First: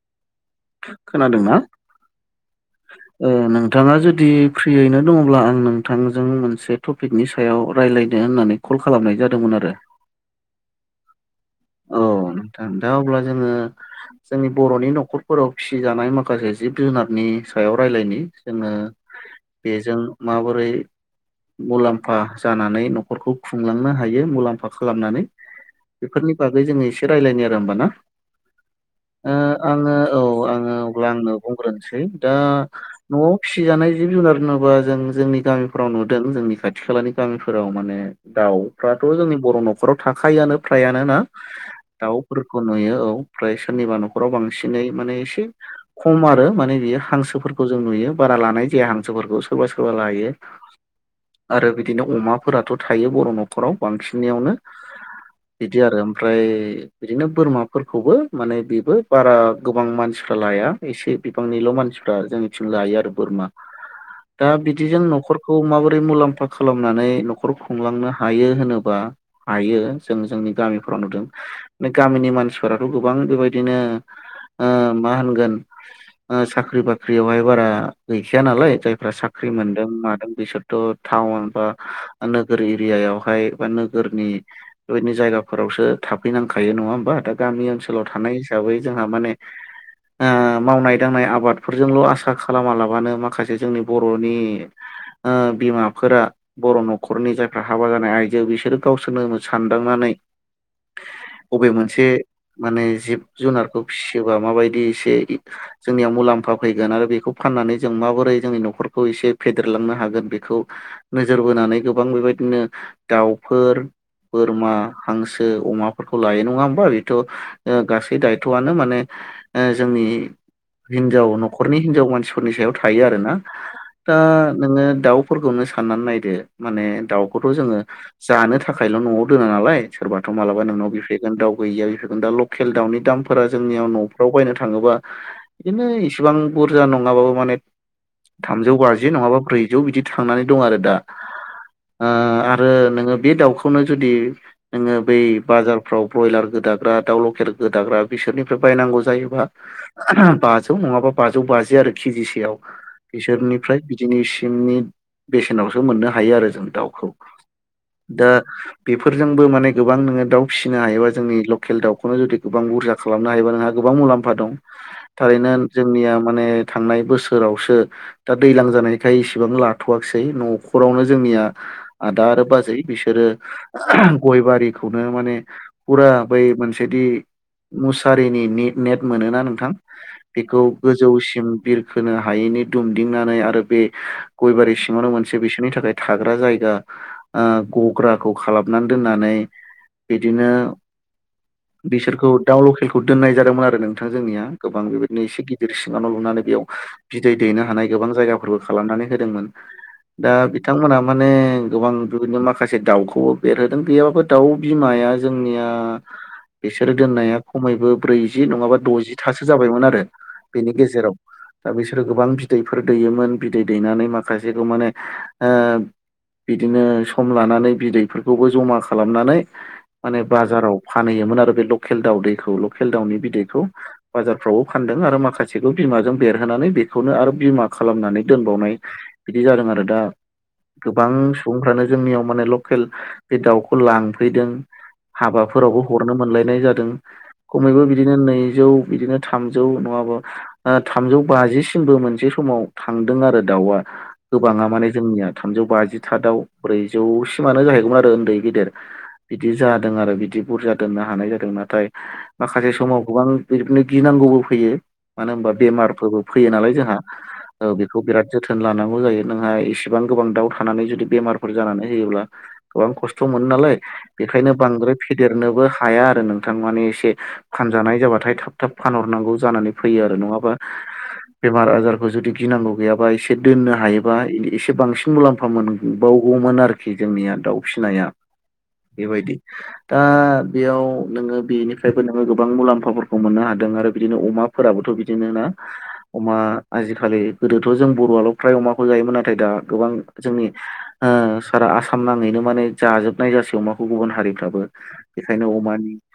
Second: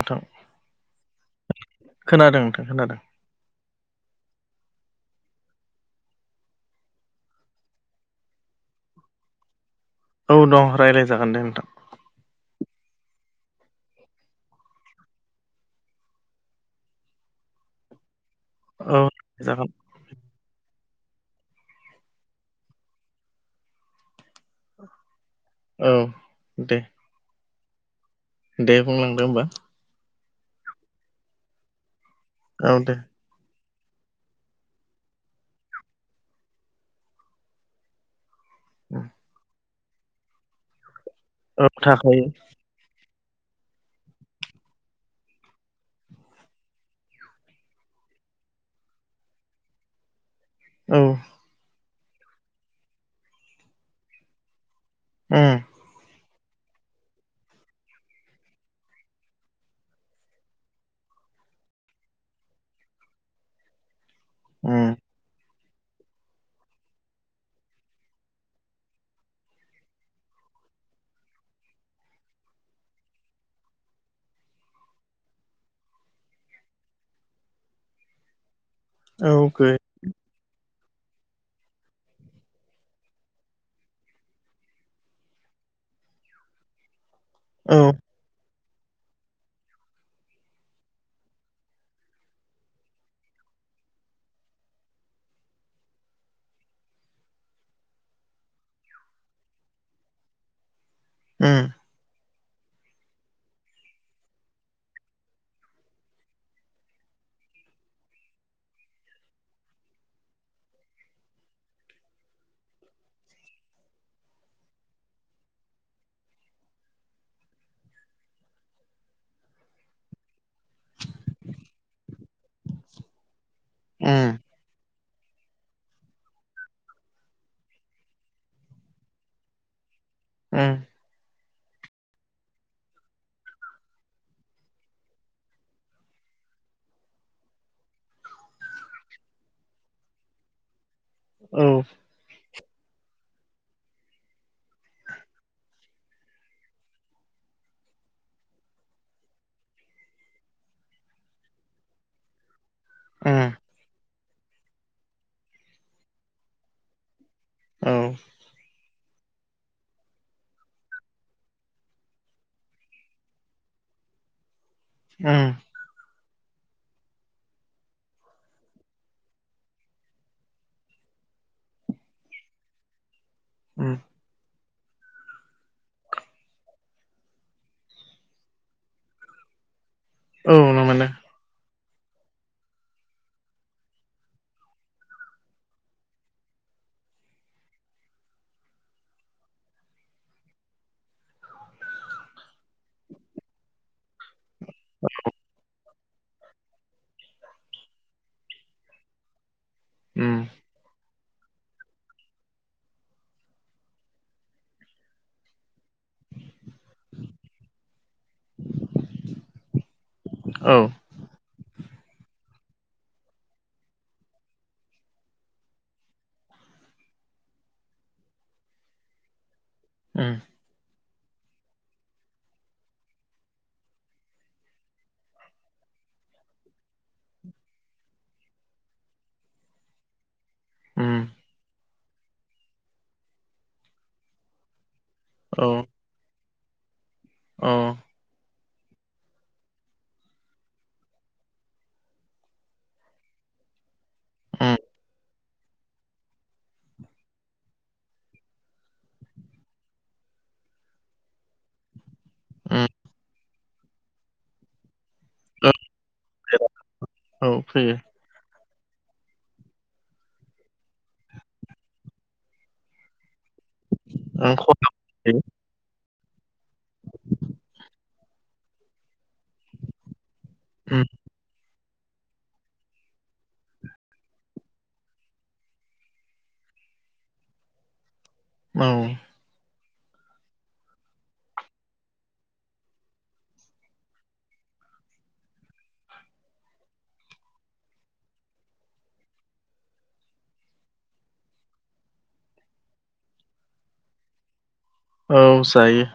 नोंथां खोनादोंना खोनादों नोंथां खोनादों ओ नोंथांआ जुदि फ्रियैनो दंङब्ला आं नोंथांजों मोनसे टपिकनि सायाव रायज्लायनो होननानै कल खालामनाय जादोंमोन आरो औ दं रायज्लायजागोन दे नोंथां औ औ नोंथां दा अब्ला जोंओ जोंनि बर'नि न'खरफोराव फिसि जानाय माखासे जिब जुनारनि बिनि सायाव रायज्लायनि जोंओ औ जागोन बेजों माबोरै मुलाम्फा जानानै न'खरखौ खुंलांनो हायो मुलाम्फा खालामनानै औ बेफोरनि बागै दे जोंओ एसे रायलायनि आरो होमबा ना दे बुंलांदो ओ होमबा आङो औ आङो अब्ला आंनो बुंग्रोनोसै दा औ दे न'आव फिसि जानाय जिब जुनार होनोबा जों जोंनि गामिफोराव नुदों जोंनि खाथि खालानि गामिफोराव माने दाउफ्राथ' जोंनि बर' न'खराव थाखायोआनो फ्रायानो ना औ थाखायो दाउफोरखौ नुयो औ। ओमफ्राय सोरनिबा न'खराव बांसिनै माने एसे खम आरो माने बियो हांसोफोरखौ जों नुयो बारा लानाय जाया हांसोफोरखौ सोरबा सोरबा लायो। औ आरो बिदिनो अमाफोराथ' थायो बर' न'खराव बांसिन निआवनो उम बिदि आरो ओमफ्राय बिदिनो बोरमाफोरखौबो माने बेबो बारा गोबां मानसिफ्रा लाया एसे बिबांनिल' मानसिफ्रा जोंनिथिं लायो आरो बोरमा दा उम बिदिजों न'खर खौ माबोरै मुलाम्फा खालामनानै न'खर खुंलांनो हायो होनोबा हायो जों जोंनि गामि फोराव नुदों गामिनि मानसिफोराथ' गोबां बेबायदिनो ओ मा होनगोन साख्रि बाख्रियावहाय बारा गैखाया नालाय जायफ्रा औ साख्रि गो मोनदों मादों बेसोर दाथ' टाउन बा नोगोर एरियाआवहाय बा नोगोरनि बेबायदिनो जायगा फोरावसो थाफैनांखायो नङा होमबा दा गामि औ ओनसोलाव थानाय हिसाबै जोंहा माने ओ मावनाय दांनाय आबादफोरजोंल' आसा खालामालाबानो माखासे जोंनि बर'नि ओ बिमाफोरा बर' न'खरनि जायफ्रा हाबा जानाय आइजो बिसोरो गावसोरनो सानदांनानै उम अबे मोनसे माने जिब जुनारखौ फिसियोबा माबायदि एसे जोंनियाव मुलाम्फा फैगोन आरो बेखौ फाननानै जों माबोरै जोंनि न'खरखौ एसे फेदेरलांनो हागोन बेखौ नोजोर बोनानै गोबां बेबायदि नों दिनो दाउफोर बोरमा हांसो अमाफोरखौ लायो नङा होमबा बेथ ओ गासै दायथ'आनो माने ओ जों नि हिनजाव न'खरनि हिनजाव मानसिफोरनि सायाव थायो आरो ना। दा उम नोङो दाउ फोरखौनो साननानै नायदो माने दाउखौथ जोङो जानो थाखायल न'आव दोना नालाय सोरबाथ मालाबा उम औ नोंनाव बिफैगोन दाव गैयिया बिफो दा लकेल दाउनि दामफोरा जोंनियाव न'फ्राव बायनो थाङोबा बिदिनो इसिबां बुरजा नङा नङाबाबो माने थामजौ बाजि नङाबा ब्रैजौ बिदि थांनानै दं आरो दा। उम औ ओ आरो नोङो बे दाउखौनो जुदि नोङो बै बाजारफ्राव ब्रयलार गोदाग्रा दाउ लकेल गोदाग्रा बिसोरनिफ्राय बायनांगौ जायोबा बाजौ नङाबा बाजौ बाजि आरो केजिसेयाव। बिसोरनिफ्राय बिदिनि सिंनि बेसेनावसो मोननो हायो आरो जों दाउखौ। उम दा बिफो जोंबो माने गोबां नोङो दाउ फिसिनो हायोबा जोंनि लकेल दाउखौनो जुदि गोबां बुरजा खालामनो हायोबा नोंहा गोबां मुलाम्फा दं। थारैनो जोंनिया माने थांनाय बोसोरावसो दा दैलां जानायखाय इसेबां लाथवाखिसै न'खरावनो जों निया आदा आरो बाजै बिसोरो गय बारिखौनो माने फुरा बै मोनसेदि मुसारिनि निट नेट मोनोना नोंथां औ बेखौ नुनो मोनो गोजौसिन बिरखोनो हायैनि दुमदिंनानै आरो बे गयबारि सिङावनो मोनसे बिसोरनि थाखाय थाग्रा जायगा ओ गग्राखौ खालामनानै दोननानै बिदिनो बिसोरखौ दाउ लकेलखौ दोननाय जादोंमोन आरो नोंथां जोंनिया गोबां बेबायदिनो एसे गिदिर सिङाव लुनानै नै बेयाव बिदै दैनो हानाय गोबां जायगाफोरबो खालामनानै होदोंमोन। दा उम बिथांमोना माने गोबां बिबायदिनो माखासे दाउखौ बेरहोदों गैयाबाबो दाउ बिमाया जोंनिया बिसोरो दोननाया खमायबो ब्रैजि नङाबा द'जिथासो जाबायमोन आरो। बिनि औ गेजेराव दा बिसोरो गोबां बिदैफोर दैयोमोन बिदै दैनानै माखासेखौ माने बिदिनो सम लानानै बिदैफोरखौबो जमा खालामनानै माने उम बाजाराव फानहैयोमोन आरो बे लकेल दाउ दैखौ लकेल दाउनि बिदैखौ बाजारफ्रावबो फानदों आरो माखासेखौ बिमाजों बेरहोनानै बेखौनो आरो बिमा खालामनानै दोनबावनाय बिदि जादों आरो दा गोबां उम सुबुंफ्रानो जोंनियाव माने लकेल बे दाउखौ लांफैदों औ हाबाफोरावबो हरनो मोनलायनाय जादों। औ खमैबो बिदिनो नैजौ बिदिनो थामजौ नङाबा थामजौ बाजिसिमबो मोनसे समाव थांदों आरो दाउआ। गोबाङा उम माने जोंनिया थामजौ बाजिथादआव ब्रैजौसिमानो जाहैगौमोन आरो उन्दै गेदेर। बिदि जादों आरो बिदि बुरजा दोननो हानाय जादों नाथाय माखासे समाव गोबां बिनो गिनांगौ नांगौबो फैयो मानो होनबा औ बेमारफोरबो फैयो नालाय जोंहा। औ ओ फैयो बेखौ बिराद जोथोन लानांगौ जायो। नोंहा इसिबां गोबां दाउ थानानै जुदि बेमारफोर जानानै होयोब्ला गोबां खस्थ' मोनो नालाय बेखायनो ओं खना बांद्राय फेदेरनोबो हाया आरो नों थां माने एसे फानजानाय जाबाथाय थाब थाब फानहरनांगौ जानानै फैयो आरो नङाबा उम मार आजारखौ जुदि गिनांगौ गैयाबा एसे दोननो हायोबा एसे बांसिन मुलाम्फा मोनबावगौमोन आरोखि जोंनिया दाउ फिसिनाया औ बेबायदि दा बेयाव नोङो बेनिफ्रायबो नोङो गोबां मुलाम्फाफोरखौ मोननो हादों आरो बिदिनो अमा फोराबोथ बिदिनो ना अमा आजिखालि गोदोथ' जों बर'आल फ्राय अमाखौ जायोमोन नाथाय दा बा गोबां जोंनि ओ सारा आसाम नाङैनो माने जाजोबनाय जासै अमाखौ गुबुन हारिफ्राबो औ बेखायनो अमानि जायो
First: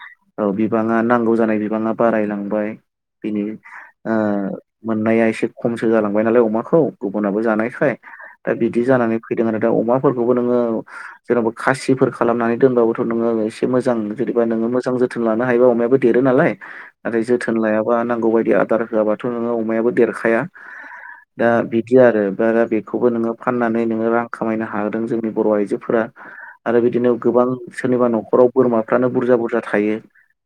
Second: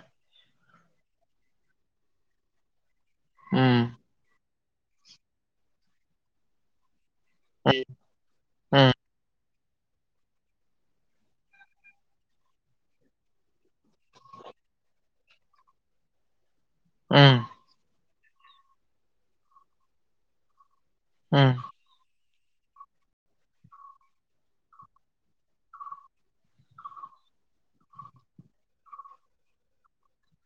औ बि बिबाङा नांगौ जानाय बिबाङा बारायलांबाय बिनि उम आ मोननाया एसे खमसो जालांबाय नालाय अमाखौ गुबुनाबो जानायखाय दा उम बिदि जानानै फै दों आरो दा अमाफोरखौबो नोङो जेनेवबा खासिफोर खालामनानै दोनबाबोथ नोङो एसे मोजां जेनदिबा नोङो मोजां जोथोन लानो हायोबा अमायाबो देरो नालाय आरो उम जोथोन लायाबा नांगौ बायदि आदार होआबाथ नोङो अमायाबो देरखाया। दा उम बिदि आरो दा बेखौबो नोङो फाननानै नोङो रां खामायनो हादों जोंनि बर' आइजोफोरा। आरो बिदिनो गोबां सोरनिबा न'खराव बोरमाफ्रानो बुरजा बुरजा थायो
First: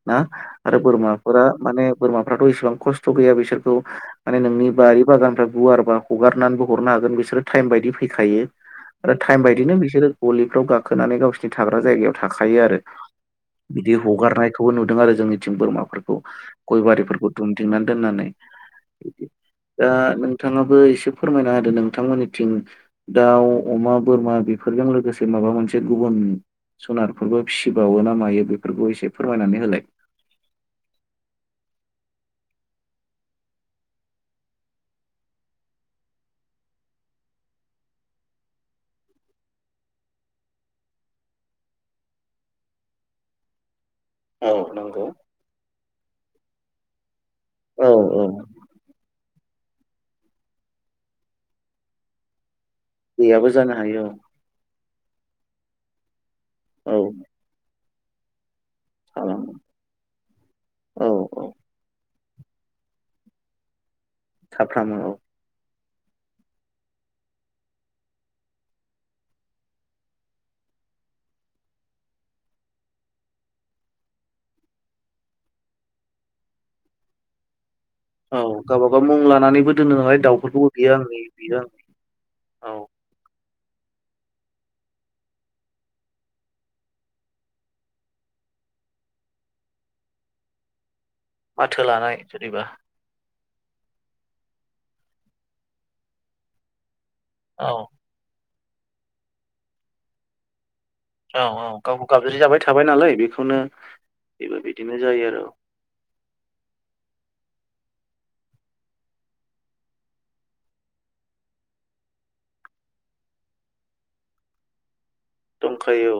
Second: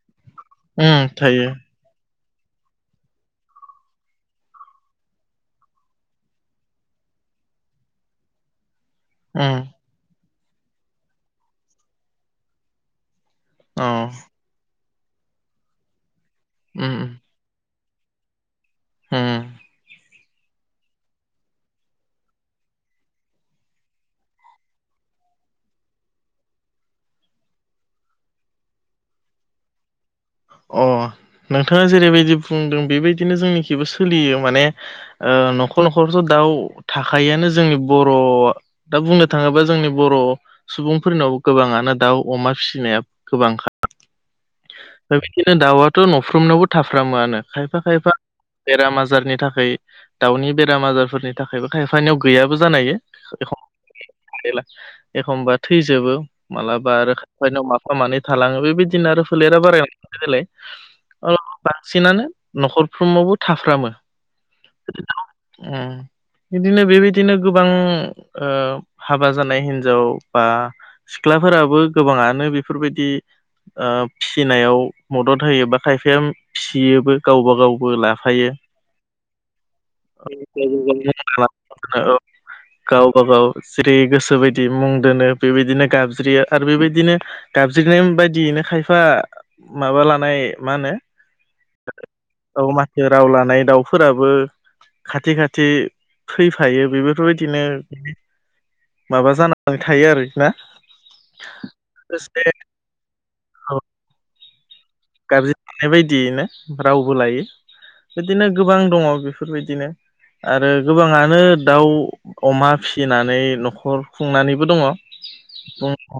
ना आरो उम बोरमाफोरा थायो माने बोरमा फ्राथ' इसेबां खस्थ गैया बिसोरखौ माने नोंनि बारि बागाननिफ्राय गुवारबा हगारनानैबो हरनो हागोन बिसोरो टाइम बायदि फैखायो। आरो टाइम उम बायदिनो बिसोरो गलिफ्राव गाखोनानै गावसिोरनि थाग्रा जायगायाव थाखायो आरो। अ बिदि हगारनायखौबो नुदों आरो जोंनिथिं बोरमाफोरखौ उम गयबारिफोरखौ दुमदिंनानै दोननानै उम दा थाङाबो एसे फोरमायना होदों नोंथांमोननिथिं दाउ अमा बोरमा बेफोरजों लोगोसे माबा मोनसे गुबुन सुनारफोरबो फिसिबावो ना मायो बेफोरखौ एसे फोरमायनानै होलाय? अ नोंथाङा जेरैबायदि बुंदों बेबायदिनो जोंनिखिबो सोलियो माने न'खर न'खरथ दाउ थाखायआानो जोंनि बर'आ दा बुंनो थाङोबा जोंनि बर' सुबुंफोरनाव गोबाङानो दाउ अमा फिसिनाया गोबांखा [inaudible] नंगौ दा बिदिनो दाउआथ न'फ्रोमनायावबो थाफ्रामोआनो। खायफा औ खायफा औ बेराम आजारनि थाखा खै दाउनि बेराम आजारफोरनि थाखायबो थायफानियाव गैया बो जानो हायो गैयाबो जानो हायो एखमबा थैजोबो मालाबा औ आरो खायफानाव माफा मानै थलाङो बेबायदिनो आरो फोलेरा खालामो बाराय थायो नालाय औ औ बांसिनानो न'खरफ्रोमावबो थाफ्रामो। थाफ्रामो औ उम बिदिनो बेबायदिनो गोबां हाबा जानाय हिन्जाव बा सिख्लाफोराबो गोबाङानो बेफोरबायदि आब फिसिनायाव मदद होयोबा खायफाया फिसियोबो गावबा गाव बो औ लाफायो गावबागाव मुं लानानैबो दोनो नालाय दाउफोरखौबो बियो आंनि बियो आंनि [unintelligible] औ गावबा गाव जेरै गोसो बायदि मुं दोनो बेबायदिनो गाबज्रियो आरो बेबायदिनो गाबज्रिनाय बायदियैनो खाय माबा लानाय मा होनो माथो लानाय जेनेबा ओ मानसिनि राव लानाय दाउफोराबो खाथि खाथि फैफायो बेफोरबायदिनो औ माबा जानानै थायो आरोखि ना औ औ गावबो गाबज्रि जाबाय थाबाय नालाय बेखौनो बेबो बिदि गाबज्रिनाय बायदियैनो रावबो लायो। बिदिनो गोबां दङ बेफोरबायदिनो। आरो गोबाङानो दाउ अमा फिसिनानै न'खर खुंनानैबो दङ। दंखायो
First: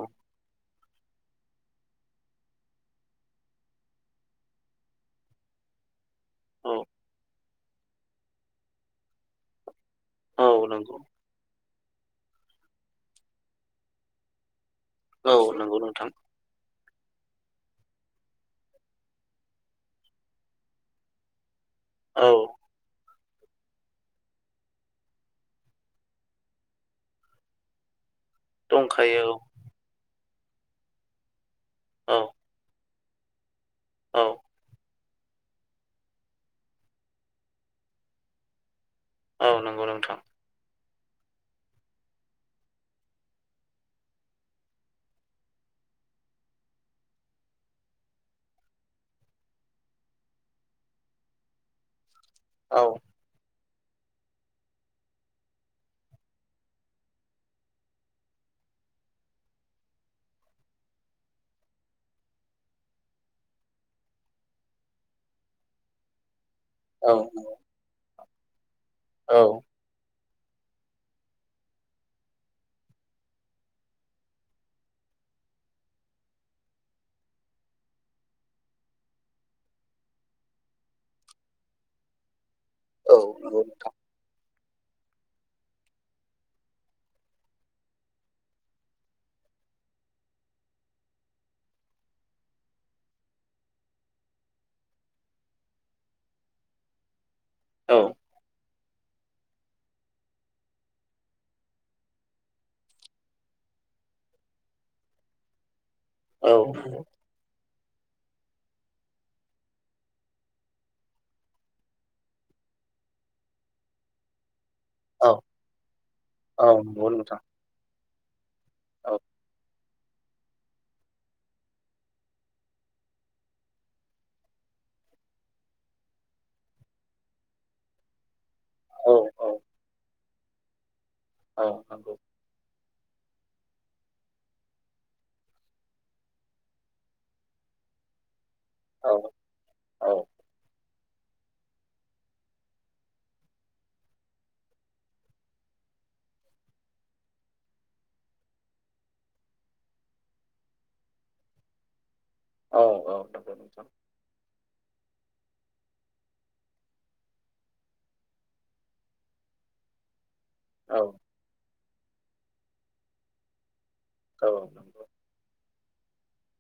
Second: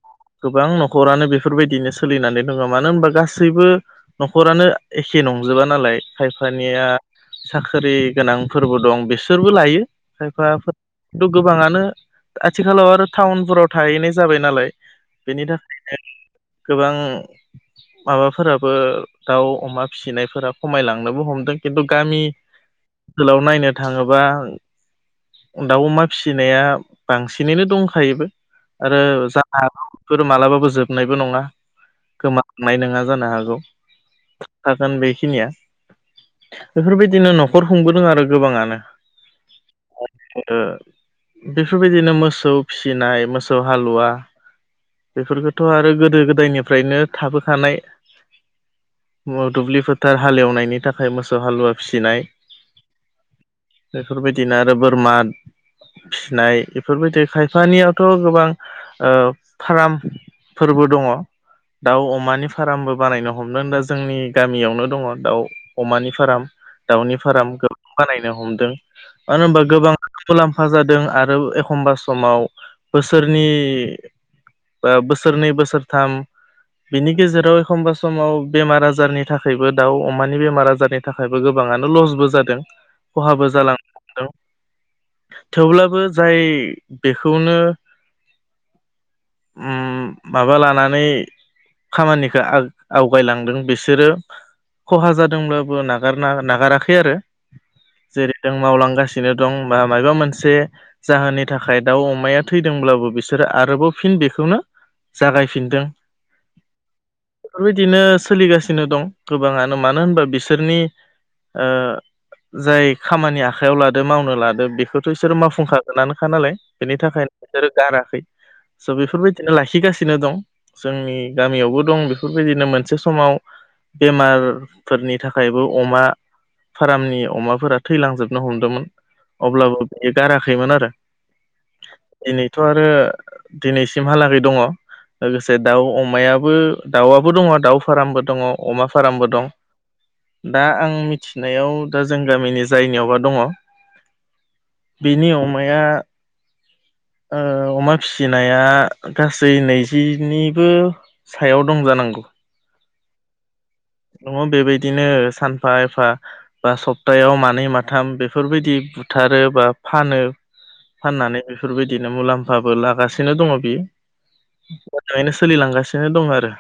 गोबां न'खरानो बेफोरबायदिनो सोलिनानै दङ मानो होनबा गासैबो न'खरानो एखे नंजोबा नालाय औ खायफानिया साखिरि गोनांफोरबो दं बिसोरबो लायो औ औ खायफाफोर नंगौ थ गोबाङानो आथिखालाव आरो टाउनफोराव थाहैनाय जाबाय नालाय औ बेनि थाखाय नंगौ नोंथां। गोबां माबाफोराबो दाउ अमा फिसिनायफोरा खमायलांनोबो हमदों। खिन्थु गामि औ ओनसोलाव नायनो थाङोबा दाउ अमा फिसिनाया बांसिनैनो दंखायोबो। आरो दंखायो जानो हागौ बेफोर मालाबाबो जोबनायबो नङा औ गोमांनाय नङा जानो हागौ औ [unintelligible] निया बेफोरबायदिनो न'खर खुंबोदों आरो गोबाङानो औ नंगौ नोंथां [unintelligible] बेफोरबायदिनो मोसौ फिसिनाय मोसौ हालुवा बेफोरखौथ' आरो गोदो गोदायनिफ्रायनो थाबोखानाय दुब्लि फोथार हालेवनायनि थाखाय मोसौ हालुवा फिसिनाय औ बेफोरबायदिनो आरो बोरमा फिनाय बेफोरबायदि खायफानियावथ' गोबां फार्म फोरबो दङ दाउ अमानि फार्मबो बानायनो हमदों दा जोंनि गामियावनो दङ दाउ अमानि फार्म औ दाउनि फार्म गोबां बानायनो हमदों औ मानो होनबा गोबां मुलाम्फा जादों आरो एखमबा समाव बोसोरनि बोसोरनै बोसोरथाम बिनि गेजेराव एखमबा समाव बेमार आजारनि थाखायबो दाउ अमानि बेमार आजारनि थाखायबो गोबाङानो लस जादों औ खहाबो नंगौ नोंथां जालांनो हमदों। थेवब्लाबो जाय बेखौनो उम माबा लानानै खामानिखौ आग- आवगायलांदों बिसोरो खहा जादोंब्लाबो नागारना नागाराखै आरो औ जेरै जों मावलां गासिनो दं बा माबा मोनसे जाहोननि थाखाय दाउ अमाया थैदोंब्लाबो बिसोरो आरोबाव फिन बेखौनो जागायफिनदों। औ बेफोरबायदिनो सोलिगासिनो दं गोबाङानो मानो होनबा बिसोरनि ओ जाय खामानि आखाइायाव लादो मावनो लादो बे बेखौथ' औ बिसोर मावफुंखागोनानोखा नालाय औ बेनि औ नंगौ नोंथां थाखायनो बिसोरो गाराखै। स' औ बेफोरबायदिनो लाखिगासिनो दं जोंनि गामियावबो दं बेफोरबायदिनो मोनसे समाव बेमारफोरनि थाखायबो अमा फार्मनि अमाफोरा थैलांजोब नो हमदोंमोन औ औ अब्लाबो बेयो गाराखैमोन आरो औ नंगौ। दिनैसिमहालाै दङ लोगोसे दाउ अमायाबो दाउआबो दङ दाउ फार्मबो दङ अमा औ फार्मबो दं औ दा आं मिथि मिथिनायाव दा जों गामिनि जायनियावबा दङ बिनि अमाया ओ अमा फिसिनाया गासै नैजिनिबो सायाव दं जानांगौ। औ औ नंगौ नोंथां दङो बेबायदिनो सानफा एफा बा सप्तायाव मानै माथाम बेफोरबायदि बुथारो बा फानो औ फाननानै बेफोरबायदिनो मुलाम्फाबो लागासिनो दङ बियो। औ मोजाङैनो सोलिलांगासिनो दं आरो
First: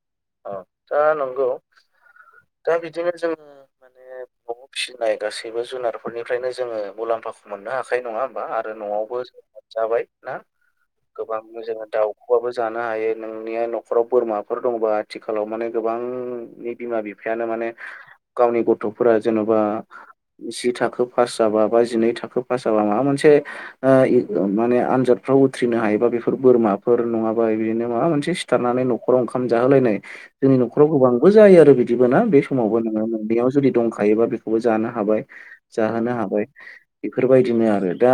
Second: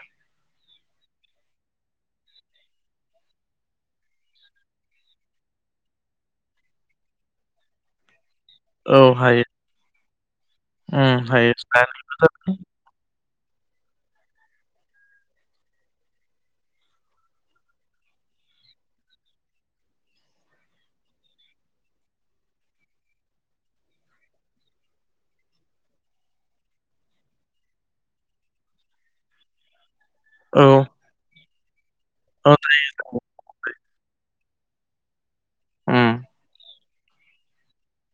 अ दा नंगौ दा बिदिनो जों माने न'आव फिसिनाय गासैबो जुनारफोरनिफ्रायनो जोङो मुलाम्फाखौ मोननो हाखायो नङा होम -बा आरो औ न'आवबो हायो जों जाबाय ना उम गोबां हायो जोङो दाउखोबाबो जानो हायो। नोंनिया न'खराव बोरमाफोर दंङोबा। आथिखालाव माने गोबांनि बिमा बिफायानो माने गावनि गथ'फोरा जेन'बा जि थाखो पास जाबा बा जिनै थाखो पास जाबा माबा मोनसे माने आनजाद फ्राव उथ्रिनो हायोबा बेफोर बोरमाफोर नङाबा बिदिनो माबा मोनसे सिथारनानै न'खराव ओंखाम जाहोलायनाय जोंनि औ न'खराव गोबांबो जायो आरो बिदिबो ना बे औ समावबो नोङो नोंनियाव जुदि दंखा गायोबा बेखौबो जानो हाबाय उम जाहोनो हाबाय बेफोरबायदिनो आरो दा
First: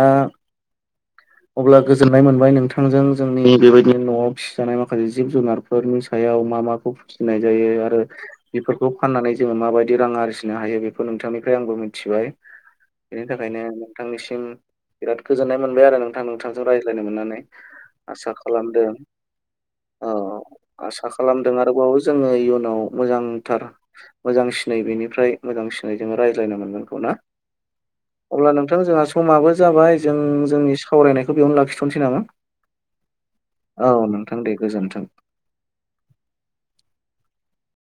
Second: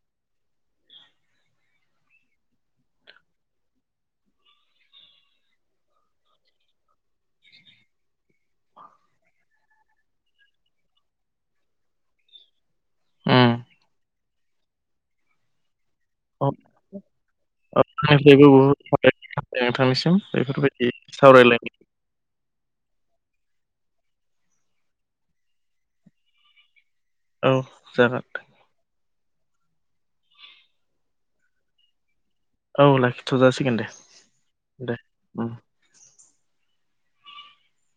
[inaudible] अब्ला गोजोननाय मोनबाय नोंथांजों जोंनि बेबायदि न'आव फिसिजानाय माखासे जिब जुनारफोरनि सायाव मा मा फिनाय जायो आरो बेफोरखौ फाननानै जोङो माबायदि रां आरजिनो हायो बेखौ नोंथांनिफ्राय आंबो मिथिबाय बिनि उम थाखायनो नोंथांनिसिम बिराद गोजोननाय मोनबाय आरो नोंथां औ नोंथांजों रायज्लायनो मोननानै औ आसा आंनिफ्रायबो बहुद खालामदों साबायखर नोंथांनिसिम बेफोरबायदि सावराय जों आरोबाव जोङो इयुनाव मोजांथार मोजां सिनाय बेनिफ्राय मोजां सिनाय जोङो रायज्लायनो मोनगोन ‌। [unintelligible] औ जागोन अब्ला नोंथां जोंहा स समाबो जाबाय जों जोंनि सावरायनायखौ बेयावनो लाखिथ'नोसै नामा? औ लाखिथ' जासिगोन दे औ नोंथां दे गोजोनथों।